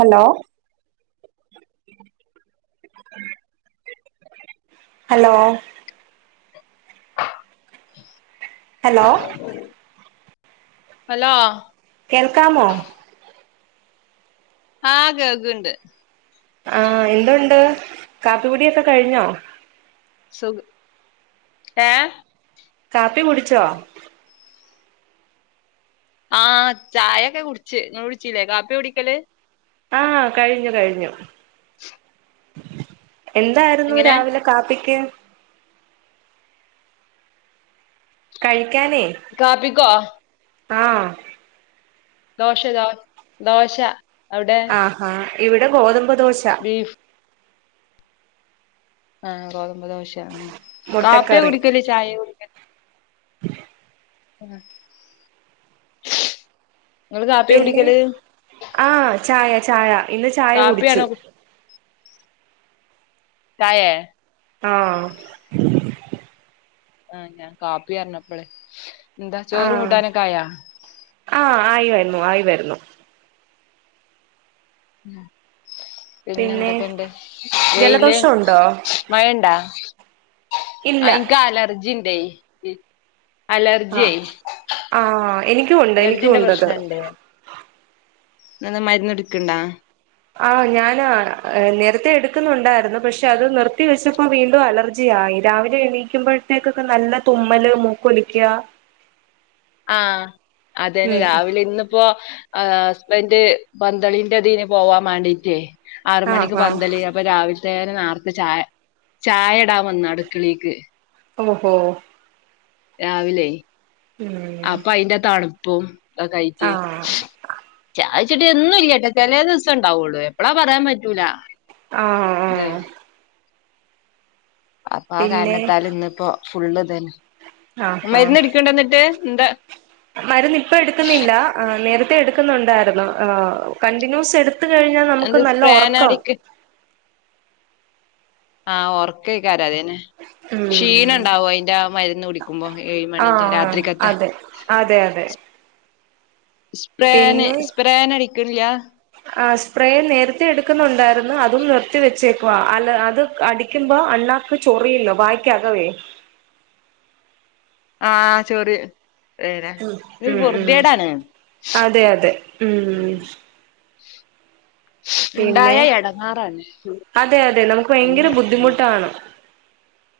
Hello hello [inaudible] hello hello കേൾക്കാമോ? ആഹ് കേൾക്ക്‌ണ്ട് ആഹ് എന്തുണ്ട്? കാപ്പികുടിയൊക്കെ കഴിഞ്ഞോ? സുഖ ഏ? കാപ്പി കുടിച്ചോ? ആഹ് ചായൊക്കെ കുടിച്ച് ഇങ്ങള് കുടിച്ചീലേ കാപ്പിയാ കുടിക്കല്? ആഹ് കഴിഞ്ഞു കഴിഞ്ഞു [unintelligible] [inaudible] എന്തായിരുന്നു എങ്ങനെ രാവിലെ കാപ്പിക്ക്? കഴിക്കാനേ കാപ്പിക്കോ ആഹ് ദോശ ദോ ദോശ അവിടെ ആഹ് ഹാ ഇവിടെ ഗോതമ്പ് ഗോതമ്പുദോശ ബീഫ് ആഹ് ഗോ ഗോതമ്പു ദോശ കാപ്പ്യാ മുട്ടക്കറി കുടിക്കല് ചായെ കുടിക്ക [inaudible] [inaudible] ഞങ്ങള് കാപ്പിയാ പിന്നെ കുടിക്കല്? ആഹ് ചായ ചായ ഇന്ന് ചായ കുടിച്ചു. കാപ്പിയാണോ കു ചായേ? ആഹ് ആഹ് ഞാൻ കാപ്പി പറഞ്ഞപ്പളെ എന്താ ചോറും ആഹ് കൂട്ടാനൊക്കായാ? ആഹ് ആയിവരുന്നു ആയി വരുന്നു. ഉം പിന്നെ എന്തൊക്കെണ്ട്? വെയില് ജലദോഷം ഉണ്ടോ മഴണ്ടാ? ഇല്ല ആഹ് ഇൻക്കലർജിണ്ടേ. അഹ് ആഹ് എനി ക്കും ഉണ്ട് എനിക്കുണ്ടത്. ന്നന്താ മരുന്നുടിക്ക്‌ണ്ടാ? ആഹ് ഞാന് നേരത്തെ എടുക്കുന്നുണ്ടായിരുന്നു. പക്ഷെ അത് നിർത്തി വെച്ചപ്പോ വീണ്ടും അലർജിയായി രാവിലെ എണീക്കുമ്പഴ്ത്തേക്കൊക്കെ നല്ല തുമ്മല് മൂക്കൊലിക്യാ. ആഹ് അതന്നെ രാവിലെ ഇന്നിപ്പോ ആ ഹസ്ബൻഡ് പന്തളിൻ്റെതിന് പോവാൻ മാണ്ടിട്ടേ ആറ് ആഹ് മണിക്ക് ആഹ് പന്തല് അപ്പൊ രാവിലെ തേനാർത്ത് ചായ് ചായ ഇടാൻ വന്നു അടുക്കളിക്ക് ഓഹോ രാവിലെ ഉം അപ്പ അയിന്റെ തണു പോ അ കഴിക്ക് ആഹ് ചാ ച്ചിട്ട് എന്നും ഇല്ലാട്ട ചെലേ ദിവസേ ഇണ്ടാവുള്ളൂ എപ്പഴാ പറയാൻ പറ്റൂല. ആഹ് ഇത് ആഹ് അപ്പൊ ആ പിന്നെ കാരണത്താൽ ഇന്നിപ്പോ ഫുള്ള് ഇതന്നെ ആഹ് ആഹ് മരുന്ന് അടിക്കണ്ടന്നിട്ട് എന്താ എടുക്കുന്നുണ്ടാരുന്നു ഹ് കണ്ടിന്യൂസ് എടുക് ത് കഴിഞ്ഞാ നമുക്ക് എന്ത് നല്ല സ്പ്രേനാ ഒറക്കാവും. അടിക്ക് ആഹ് ഒറക്കേക്കാര അതന്നെ ഉം ക്ഷീണണ്ടാവോ അതിന്റെ ആ മരു ആഹ് അതെ അതെ അതെ സ്പ്രേന് പിന്നെ സ്പ്രേന് അടിക്കണില്ല ആഹ് സ്പ്രേ നേരത്തെ എടുക്കുന്നുണ്ടായിരുന്ന് അതും നിർ ത്തി വെച്ചേക്കുവാ അല് അത് അടിക്കുമ്പോ അണ്ണാക്ക് ചൊറിയില്ലോ വായ്ക്കകവേ ആഹ് ചൊറി ഉം-ഉം അതെ-അതെ ഉം ഉം പിന്നെ, ഉണ്ടായ എടങ്ങാറാണ് അതെ-അതെ നമുക്ക് ഭയങ്കര അന്ന് ബുദ്ധിമുട്ടാണ്.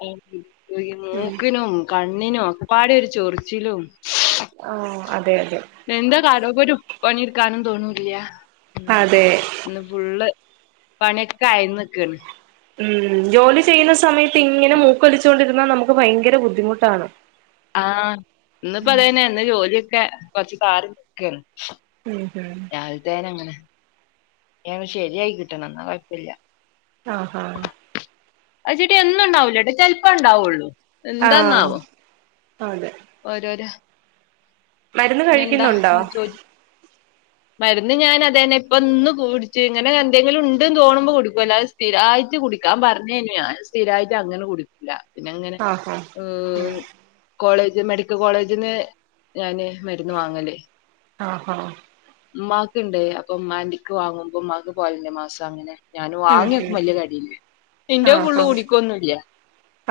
താങ്ക്യൂ. [unintelligible] മൂക്കിനും. കണ്ണിനും ഒക്കപ്പാടെ ഒരു ചൊറിച്ചിലും. ആ അതെ അതെ എന്താ കാരോപൊരും പണിയെടുക്കാനും തോന്നുല- പിന്നെ അതെ ഇന്ന് ഫുള്ള് പണിയൊക്കെ ആയിന് നിക്കണ് ഉം ജോലി ചെയ്യുന്ന സമയം ത്തിങ്ങനെ മൂക്കൊലിച്ചോണ്ടി ന്ന നമുക്ക് ഭയങ്കര ബുദ്ധിമുട്ടാണ് ആഹ് ഇന്നിപ്പ അദേന്ന ഇന്ന് ജോലി ക്ക കൊറച്ച് താറിനിക്കേണ് ഉം ഉം രാവിലെത്തേന അങ്ങനെ ഇനിയത് ശരിയായി കിട്ടണം എന്ന കൊഴപ്പില്ല- ആ ഹാ അത് ചിട്ടി എന്നും ഉണ്ടാവില്ലേട്ടാ ചെലപ്പം ഉണ്ടാവുള്ളൂ ആ എന്താന്നാവും അതെ ഓരോര മരുന്ന് കഴിക്കുന്നുണ്ടോ? ചോ- മരുന്ന് ഞാൻ അതന്നെ ഇപ്പ ഇന്ന് കുടിച്ചു ഇങ്ങനെ എന്തെങ്കിലും ഉണ്ട് ന്ന് തോന്നുമ്പോ കുടിക്കും അല്ലാദേ സ്ഥിരമായിട്ട് കുടിക്കാൻ പറഞ്ഞയാ ഞാൻ സ്ഥിരമായിട്ട് അങ്ങനെ കുടുക്കൂല- പിന്നെ അങ്ങനെ ആഹാ ഓയി കോളേജ് മെഡിക്കൽ കോളേജ്ന്ന് ഞാന് മരുന്ന് വാങ്ങല്- ആ ഹാ ഉമ്മാക്ക്ണ്ട് അപ്പം മ്മാക്ക് വാങ്ങുമ്പോ ഉമമാക്ക് പോയലേ മാസം അങ്ങനെ ഞാൻ ഉം വാങ്ങിയക്കും ഉം വല്യ കാര്യ ഇന്റെ ഫള്ള് ആഹാ കുടിക്കൊന്നുംല്ല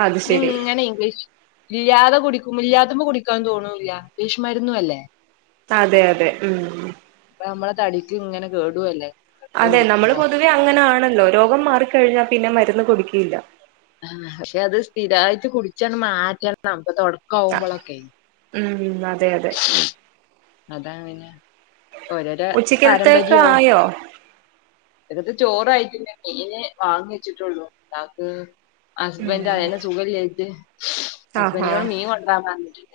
അത് ശരി ഇങ്ങനെ ഇംഗ്ലീഷ്- ഇല്ലാതെ കുടിക്കും ഇല്ലാത്തുമ്പോ കുടിക്കാന്ന് തോന്നൂല്ല ഇംഗ്ലീഷ്മരു രുന്നു അല്ലേ അതെ അതെ ഉം അപ്പൊ നമ്മളെ തടിക്ക് ഇങ്ങനെ കേടും അല്ലേ അതെ നമ്മൾ പൊതുവെ അങ്ങനാണല്ലോ രോഗം മാറിക്കഴിഞ്ഞാൽ പിന്നെ മരു ന്നു കുടിക്കില്ല- ആ പക്ഷെ അത് സ്ഥിരായിട്ട് കുടിച്ചാണ് മാറ്റണം തൊട ആ ക്കൊആവുമ്പോളൊക്കെ ഉം അതെ അതെ അതാ അങ്ങനെ ഉച്ചക്കലത്തേക്ക് ആയോ? ഉച്ചകതേക്ക് ചോറായിട്ടില്ല മീന് വാങ്ങി വെച്ചിട്ടുള്ളൂ താക്ക് ഹസ്ബൻഡയാണ് ഉം അയിന് സുഖല്ലയിട്ട് ആഹാ ഹസ്ബൻറിനോട് മീൻ കൊണ്ടാരൻ പറഞ്ഞിട്ടുണ്ട്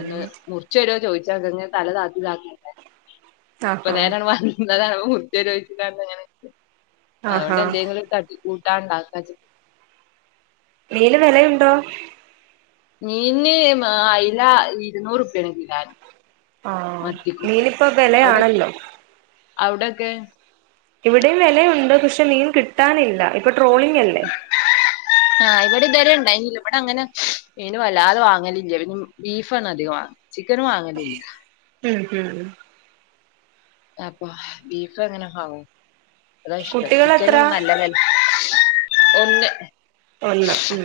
ഒന്ന് മുറിച്ചരോ ചോദിച്ച് ങ്ങനെ തലതായ്ത്തി തത്തി വീട്ടെ ആഹാ പ്പന്നേരെ വന്നതാണ് [unintelligible] [unintelligible] അങ്ങനെ അതോണ്ട് ആഹാ എന്തെങ്കിലും തട്ടി കൂ ട്ടാൻ ഇണ്ടാക്ക വെച്ചിട്ട്. മീന് വെലയുണ്ടോ? മീന് മ അയല ഇരുന്നൂറ്പ്യാണ് കിലോന്. ആ മത്തിക്കും മീനിപ്പോ അവിടെ വെലയാണല്ലോ. അവിടൊക്കെ ഇവിടെയും വെലയുണ്ട്, പക്ഷേ മീൻ കിട്ടാനില്ല, ഇപ്പ ആ ഇവിടെ ഇതുവരെ കഴിഞ്ഞില്ല, ഇവടെ അങ്ങനെ മീന് വല്ലാതെ വാങ്ങലില്ല, പിന്നെ ബീഫാണധികവും വാങ്ങാ ചിക്കനും വാങ്ങലില്ല. മ് മ് അപ്പ ബീഫ് എങ്ങനെ വാങ്ങും? അതാ ഇഷ്ടം, കുട്ടികളെത്ര ചിക്കനും നല്ലതല് ഒന്ന്. ഒന്ന് മ്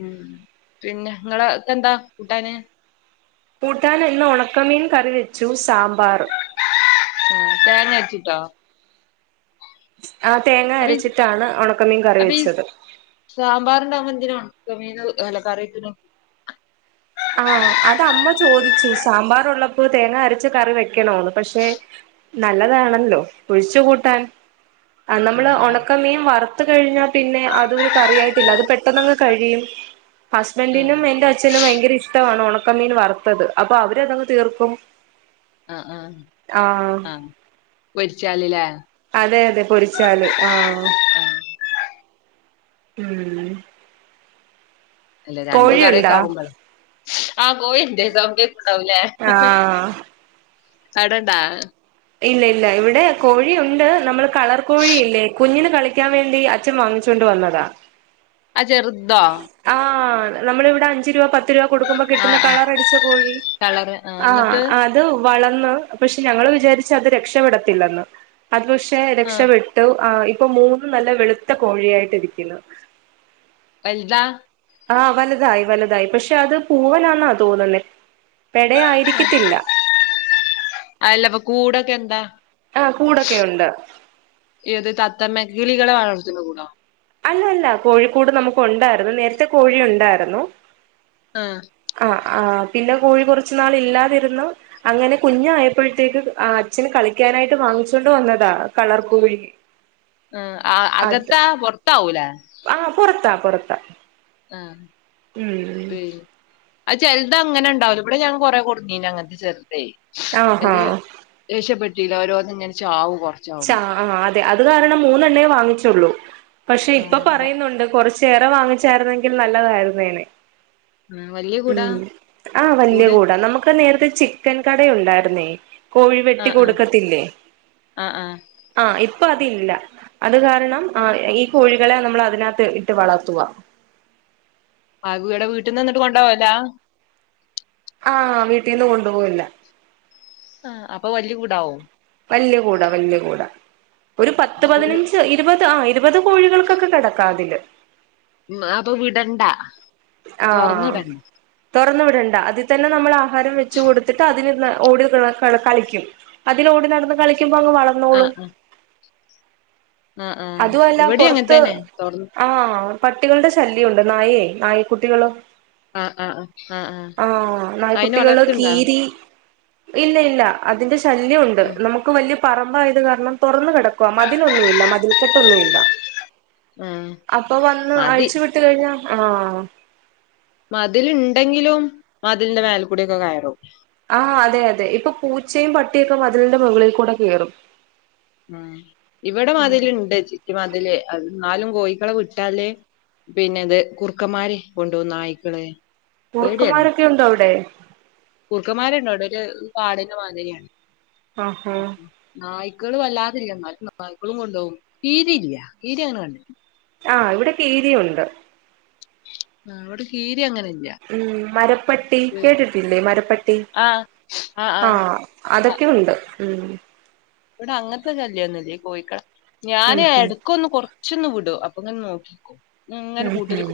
ഉം പിന്നെ നിങ്ങളക്കെ എന്താ കൂട്ടാന്? കൂട്ടാൻ ഇന്ന് ഒണക്കമീൻ കറി വെച്ചു, സാമ് ആ തേങ്ങ അരച്ചിട്ടോ? ആ തേങ്ങ അപ്പൊ ഈ അരച്ചിട്ടാണ് ഒണക്കമീൻ കറി വെച്ചത്. ഒണക്കമീന് അല്ല കറി വെയ്ക്കാണോ ആ അത് അമ്മ ചോദിച്ചു സാമ്പാറുള്ളപ്പോ തേങ്ങ അരച്ചു കറി വെക്കണോന്ന് പക്ഷെ നല്ലതാണല്ലോ ഒഴിച്ചു കൂട്ടാൻ. ആ നമ്മള് ഒണക്കമീൻ വറ കഴിഞ്ഞാ പിന്നെ അതൊരു കറിയായിട്ടില്ല അത് പെട്ടെന്നങ്ങ് കഴിയും. ഹസ്ബൻറ്റിനും ആഹ് എന്റെ അച്ഛനും ഭയങ്കര ഇഷ്ട ട്ടാവാണ് ഒണക്കമീൻ വറത്തത് അപ്പൊ അവരതങ്ങ് തീർക്കും. ആ ആ ആഹ് ആ പൊരിച്ചാലില്ലേ? അതെ അതെ പൊരിച്ചാല്. ആ ആഹ് ഉം അല്ലെ രണ്ട് കറിയൊക്കെ കോഴിയുണ്ടാ ആവുമ്പോളെ? ആഹ് കോഴിയിണ്ട് അവ ഇണ്ടവുല്ലേ ആഹ് അവിടുണ്ടാ? ഇല്ല ഇല്ല ഇവിടെ കോഴിയുണ്ട്. നമ്മള് കളർ കോഴിയില്ലേ കുഞ്ഞിന് കളി ക്കാൻ വേണ്ടി അച്ഛൻ വാങ്ങിച്ചൊണ്ട് വന്നതാ. ആ ചെറുതോ? ആ നമ്മളിവിടെ അഞ്ച് രൂപ പത്ത് പത്ത് രൂപ കൊടുക്കുമ്പോ കിട്ടുന്ന ആഹ് ആഹ് കളർ അടിച്ച കോഴി. കളറ് ആഹ് എന്നിട്ട് വളർന്ന് പക്ഷെ ഞങ്ങള് വിചാരിച്ച് ച്ച് അത് രക്ഷപ്പെടത്തില്ലെന്ന്. അത് പക്ഷേ ആഹ് രക്ഷപ്പെട്ടു. ആ ഇ ഇപ്പൊ മൂന്ന് നല്ല വെളുത്ത കോഴിയായിട്ട് ഇരിക്കുന്നു. വലുതാ? ആ വല്തായി വലതായി പക്ഷെ അത് പൂവൻ ആന്ന തോന്നുന്നെ പെടയായിരിക്കത്തില്ല അല്ലപ്പൊ കൂട കന്തെ ആ കൂടൊക്കെ ഉണ്ട് [unintelligible] വളർത്ത്ണ കൂടാ അല്ല അല്ല കോഴിക്കൂട് നമുക്ക് ഉണ്ടായിരുന്നു നേരത്തെ കോഴി ഉണ്ടായിരുന്നു ആ ആ പിന്നെ കോഴി കുറച്ചു നാൾ ഇല്ലാതിരുന്നു അങ്ങനെ കുഞ്ഞാ യപ്പോഴത്തേക്ക് ആ അച്ഛന് കളിക്കാനായിട്ട് വാങ്ങിച്ചൊണ്ട് വന്നതാ കളർ കോഴി ആ അ അത് അകത്താ പൊർത്താവൂലേ കൊടുത്ത ആ ഉം അത് ചെൽതങ്ങനെണ്ടാവും വടെ ഞാൻ കെറേ കൊട്ന്നീനങ്ങൻത്തെ ചെർതേ ആഹാ അത് രക്ഷപ്പെട്ട് ഇതോരോന്ന് ഇങ്ങനെ ചാവും ചാ കൊറച്ചാവുമ്പോ ആ അ തെ അത് കാരണം മൂന്നണ്ണേ വാങ്ങിച്ചുള്ളൂ പക്ഷെ ഇപ്പൊ ആഹ് പറയുന്നുണ്ട് കൊറച്ച് കേര വാങ്ങിച്ചായിരുന്നെങ്കിൽ നല്ലതായിരുന്നേനേ ഉം വല്യ കൂടാ ഉം ആ വല്യ കൂട് കൂടാ നമുക്ക് നേര ചിക്കൻ കട ഒണ്ടാരുന്നേ കോഴി വെട്ടി ആഹ് ആഹ് കൊടുക്കത്തില്ലേ. ആഹ് ആഹ് ആ ഇപ്പൊ അതില്ല. അത് കാരണം ആ ഈ കോഴികളെ നമ്മൾ അതിനകത്ത് ഇട്ട് വളർത്തുവാ. ആഗുവട വീട്ടിന്ന് വന്ന്ട്ട് കൊണ്ടോവലാ. ആ വീട്ടിന്ന് കൊണ്ടുപോവൽല്ല. ആ അപ്പൊ വലിയ കൂടാവും. വല്ല്യ കൂടാ വല്ല്യ കൂടാ ഒരു പത്ത് വീ- പതിനഞ്ച് ഇരുപത് ആ യി രുപത് കോഴികൾക്കൊക്കെ കെടക്കാ അതില്. ഉം അപ്പൊ വിടണ്ട. തൊർന്ന്ടണ്ട. ർന്ന് വിടണ്ട. അതിതന്നെ നമ്മളാ ഹാരം വെച്ച് കൊടുത്തിട്ട് അതിൽ നിന്ന് ഓടി [unintelligible] കളിക്കും അതിൽ ഓടി നടന്ന് കളി ക്കുമ്പങ്ങ് വളർന്നോളും. ആ ആ അതുമല്ല ഇവടി പുറത്ത് അങ്ങൻത്തന്നെ. തൊർന്ന് ആഹ് പട്ടികളുടെ ശല്യുണ്ട് നായേ നായ കുട്ടികൾ ആഹ് ആഹ് ആഹ് ആഹ് ആഹ് അയിനെ നായ്ക്കുട്ടികള് വളർത്തിണ്ടോ? കീരി ഇല്ല ഇല്ല അതിന്റെ ശ ശല്യുണ്ട് നമുക്ക് വലിയ പറമ്പായത് കാരണം തുറന്ന് കിടക്ക ക്കുവ മതിൽ ഒന്നുമില്ല മതിൽ കത്തൊന്നുമില്ല ഉം അപ്പോ വന്ന് മതി അഴിച്ചുവിട്ടു കഴിഞ്ഞാൽ ആഹ് മതിലിണ്ടെങ്കിലും മതിലിന്റെ മേൽ കൂടിയൊക്കെ കയറും ആഹ് അതെ അതെ ഇപ്പൊ പൂച്ചയും പട്ടിയൊക്കെ മതിലിന്റെ മുകളിൽ കൂടെ കെറും ഉം ഇവിടെ മതിൽുണ്ട് ചിറ്റി മതിൽ അ എന്നാലും കോഴക്കളെ വിട്ടാല് പിന്നെ ഇത് കുർുക്കന്മാര് കൊണ്ട് പോകും നായിക്കള് ഏടയാണ് കുറുക്കന്മാരൊക്കെ ഉണ്ടോ അവിടെ കുർക്കന്മാരണ്ടോ അവിടെ ഒരു [unintelligible] മാതുരിയാണ് ആഹാ നായി അല്ലാതില്ല എന്നാലും നായിക്കൾ കൊണ്ടുപോകും കീരി ഇല്ല കീരി അങ്ങനെ കണ്ടില്ല ആഹ് ഇവിടെൊക്കെ കീരിയുണ്ട് ആ അവിടെ കീരി അങ്ങനെ ഇല്ല ഉം മരപ്പട്ടി കേട്ടിട്ടില്ലേ മരപ്പട്ടി ആഹ് ആഹ് ആഹ ആഹ് അതൊക്കെ ഉണ്ട് ഉം ഇവിടെ അങ്ങനത്തെ ശല്യന്നില്ല കോഴിക്കളെ ഉം ഞാന് ഉം എടക്കൊന്ന് കൊർ ച്ചന്ന് വിടോ അപ്പൊ തന്നെ നോക്കിക്കോ ഉം ഹം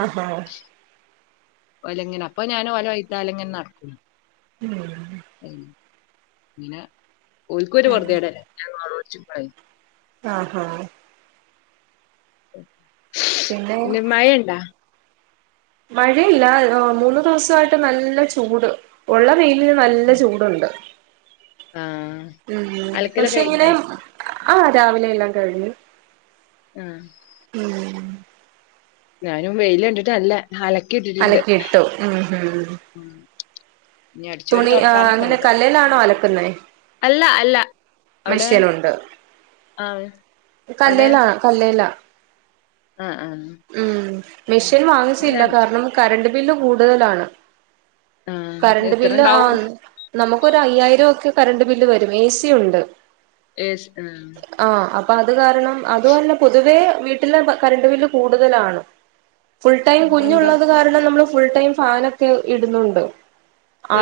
ആഹഹ ഒലങ്ങനെ അപ്പൊ ഞാൻ ഓല വൈത്താലെങ്ങനെ നടക്കും ഉം ഇന ഒരിക്കൊരു പൊറുതേടന്നെല്ലെ ച്ചിപ്പായി ആഹഹ ഉ പിന്നെ മയണ്ട മഴയില്ല മൂന്ന്ദിവസായിട്ട് നല്ല ചൂട് ഉള്ള വെയിലിന് നല്ല ചൂടുണ്ട് ആഹ് ഉ പക്ഷെ അലക്കലൊക്കെ ഇങ്ങനെ കഴിഞ്ഞാ ആഹ രാവിലെ എല്ലാം കഴിഞ്ഞു ഉം ഉം ഞാനും വെയില് കണ്ടിട്ട അല്ല അലക്കിട്ടു ഉം ഉം ഇനി അടിച്ചോരി തുണി ആ തൊടക്കാനൊക്കെ ഇണ്ട് അങ്ങനെ കല്ലലാണോ അലക് അല്ല അല്ല. [unintelligible] അവിടെ മിഷൻ ഉണ്ട് ആഹ് അവിടെ കല്ലേലാ കല്ലല്ല ആഹ് ആഹ്. ഉം മെഷീൻ ര വാങ്ങിച്ചില്ല കാരണം കറണ്ട് ില് കൂടുതലാണ് ആഹ് കറണ്ട് ല്ല എത്രണ്ടാവും? ആൺ നമുക്കൊ അയ്യായിരം ഒക്കെ കറണ്ട് ബില്ല് വരും ഏ സി ഉണ്ട് എ. സി പത് കാരണം അതുന്നെ പൊതുവേ വീട്ടിലെ കറണ്ട് ബില് കൂടുതലാണ് ഫുൾ ടൈം ആഹ് എന്താ കുഞ്ഞുള്ളത് കാരണം നമ്മൾ ഫുൾ ടൈം ഫാനൊക്കെ ഇടുന്നുണ്ട്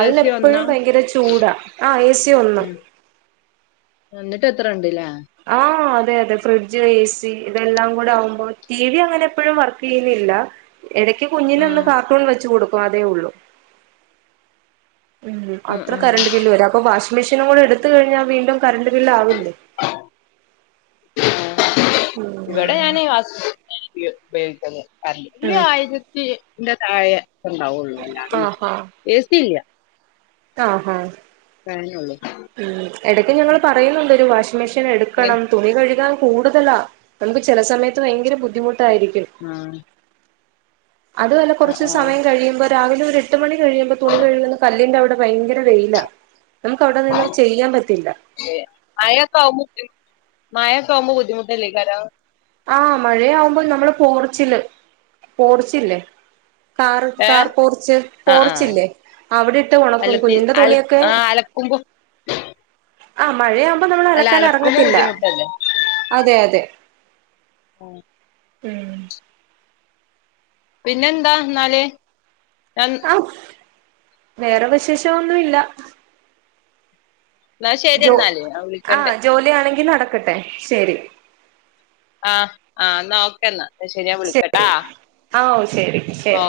ഏ സി ഒന്നാ? ഭയങ്കര ചൂടാ ആഹ് ഏസി ഒന്ന് എത്ര ഇണ്ട്ല്ലേ ആഹ് അതെ അതെ ഫ്രിഡ്ജ് എ സി ഇതെല്ലാം കൂടെ ആവുമ്പോൾ ടി വി അങ്ങനെ എപ്പോഴും വർക്ക് യ്യലില്ല ഇടയ്ക്ക് കുഞ്ഞിനൊന്ന് ഒ ആഹ് കാർട്ടൂൺ വെച്ച് കൊടു വാതേ ഉള്ളൂ ഉം ആഹ് അത്ര ആഹ്. കറണ്ട് ബില്ല് വരു അപ്പ വാശ് മെഷീനു കൂടെ എടുത്ത് കഴിഞ്ഞാൽ വീണ്ടും കറണ്ട്റ് ബില് ആവില്ലേ ഉം ഇവിടെ ഞാനേ വാ [unintelligible] ഉം [unintelligible] താഴെ ക്കെ ണ്ടാവൊള്ളൂ എ സി ഇല്ല ആഹ് ഹ ഫാനൊള്ളൂ ഉം എടക്ക് ഞങ്ങള് പറയുന്നുണ്ട് ഒരു വാഷി മിഷൻ ഇങ്ങനെ എടുക്കണം തുണി കഴുകാൻ കൂടുതലാ നമുക്ക് ചെല സമയത്ത് ഭയങ്കര ബുദ്ധിമു ട്ടായിരിക്കും ആഹ് അതൊല്ല കൊർച്ച് ആഹ് സമയം കഴിയുമ്പോ രാവിലെ ഒരു എട്ട് മണി കഴിയുമ്പം തുണി കഴുകുന്ന കല്ല്ന്റെ അവിടെ ഭയങ്ക ര വെയിലാ നമുക്ക് അവിടെ നിന്നും ചെയ്യാൻ പറ്റില്ല മഴെക്കാവുമ്പോ ബുദ്ധിമുട്ടല്ലേക്കാരം ആ മഴയാവുമ്പോൾ നമ്മള് പോർച്ചില് പോർച്ചില്ലേ- കാർ കാർ ഏഹ് പോർച്ച് ആഹ് ആഹ് പോർച്ചില്ലേ അവിടെ ഇട്ട് ഒണക്കും അലത്തി കുഞ്ഞിന്റെ അല തുണിയൊക്കെ ആഹ് അലക്കുമ്പോ ആ മഴയാവും അപ്പം നമ്മൾ അല്ല അലക്കാൻ അലക്കുമ്പോ എറങ്ങത്തില്ല ബുദ്ധിമുട്ടല്ലേ അതെ അതെ ഉം ഉം പിന്നെ എന്താ ഇന്നാല് [unintelligible] വേറെ വിശേഷം ഒന്നും ഇല്ല എന്നാ ശരി ജോ എന്നാല് ഞാൻ ആഹ വിളിക്കണ്ട് ജോലിയാണെങ്കി നടക്കട്ടെ ശെരി ആ ആ എന്നാ ഓക്കെ ന്നാ ശരി ആ ഓ ശരി ഓ ശരി